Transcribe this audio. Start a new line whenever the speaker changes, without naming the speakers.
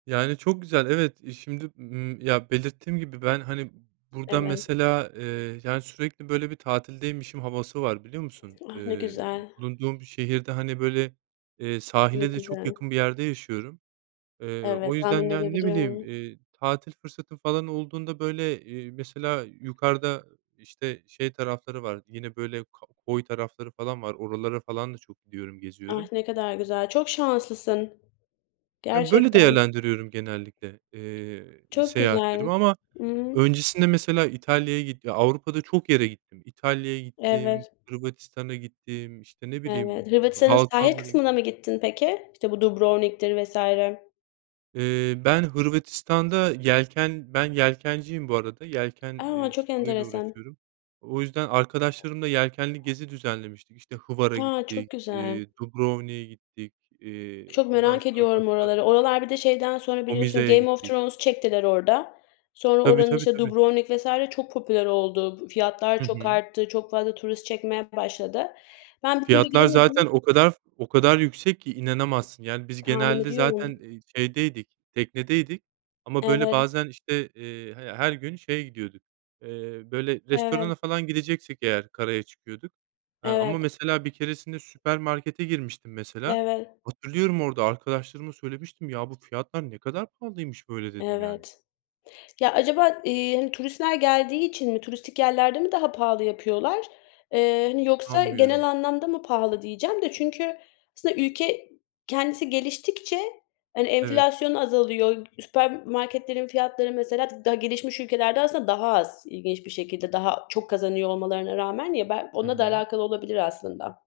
Yani çok güzel evet, şimdi, ımm, ya belirttiğim gibi ben hani burada
Evet.
mesela, eee, yani sürekli böyle bir tatildeymişim havası var biliyor musun?
Ah, ne
Eee,
güzel.
bulunduğum şehirde hani böyle, eee,
Ne
sahile de çok
güzel.
yakın bir yerde yaşıyorum. Eee,
Evet
o
tahmin
yüzden yani ne bileyim,
edebiliyorum.
eee, tatil fırsatım falan olduğunda böyle, eee, mesela yukarıda işte şey tarafları var yine böyle k koy tarafları falan var, oralara falan da çok gidiyorum
Ah!
geziyorum.
Ne kadar güzel. Çok şanslısın.
Ya böyle
Gerçekten.
değerlendiriyorum genellikle, eee,
Çok güzel.
seyahatlerimi. Ama
Hı hı.
öncesinde mesela İtalya'ya gittim. Avrupa'da çok yere gittim. İtalya'ya gittim,
Evet.
Hırvatistan'a gittim, işte ne bileyim
Evet. Hırvatistan'ın sahil
Balkanlar'a gittim.
kısmına mı gittin peki? İşte bu Dubrovnik'tir vs.
Eee, ben Hırvatistan'da yelken, ben yelkenciyim bu arada yelken,
A!
eee,
Çok
sporu ile
enteresan.
uğraşıyorum. O yüzden arkadaşlarımla yelkenli gezi düzenlemiştik. İşte Hvar'a
A! Çok
gittik,
güzel.
iii, Dubrovnik'e gittik, iii.
Çok
Ondan
merak
sonra
ediyorum
başka
oraları. Oralar bir de şeyden sonra biliyorsun
Omiza'ya
Game of
gittik.
Thrones çektiler orada. Sonra
Tabii
oranın
tabii
işte
tabii.
Dubrovnik vs. çok popüler oldu. Fiyatlar
Hı
çok
hı.
arttı, çok fazla turist çekmeye başladı. Ben bir türlü
Fiyatlar
gidemedim.
zaten o kadar o kadar yüksek ki inanamazsın. Yani biz
Tahmin
genelde
ediyorum.
zaten, eee, şeydeydik teknedeydik. Ama böyle
Evet.
bazen işte, eee, h her gün şeye gidiyorduk, eee, böyle
Evet.
restorana falan gideceksek eğer karaya çıkıyorduk. Eee,
Evet.
ama mesela bir keresinde süpermarkete girmiştim mesela.
Evet.
Hatırlıyorum orada arkadaşlarıma söylemiştim, ya bu fiyatlar ne kadar pahalıymış böyle, dedim yani.
Evet. Ya acaba, iii, hani, turistler geldiği için mi turistik yerlerde mi daha pahalı yapıyorlar, eee, yoksa genel
Anlıyorum.
anlamda mı pahalı diyeceğim de. Çünkü aslında ülke kendisi geliştikçe hani
Evet.
enflasyon azalıyor. Süpermarketlerin fiyatları mesela daha gelişmiş ülkelerde aslında daha az ilginç bir şekilde daha çok kazanıyor olmalarına rağmen. Ya belki
Hı
onunla da
hı.
alakalı olabilir aslında.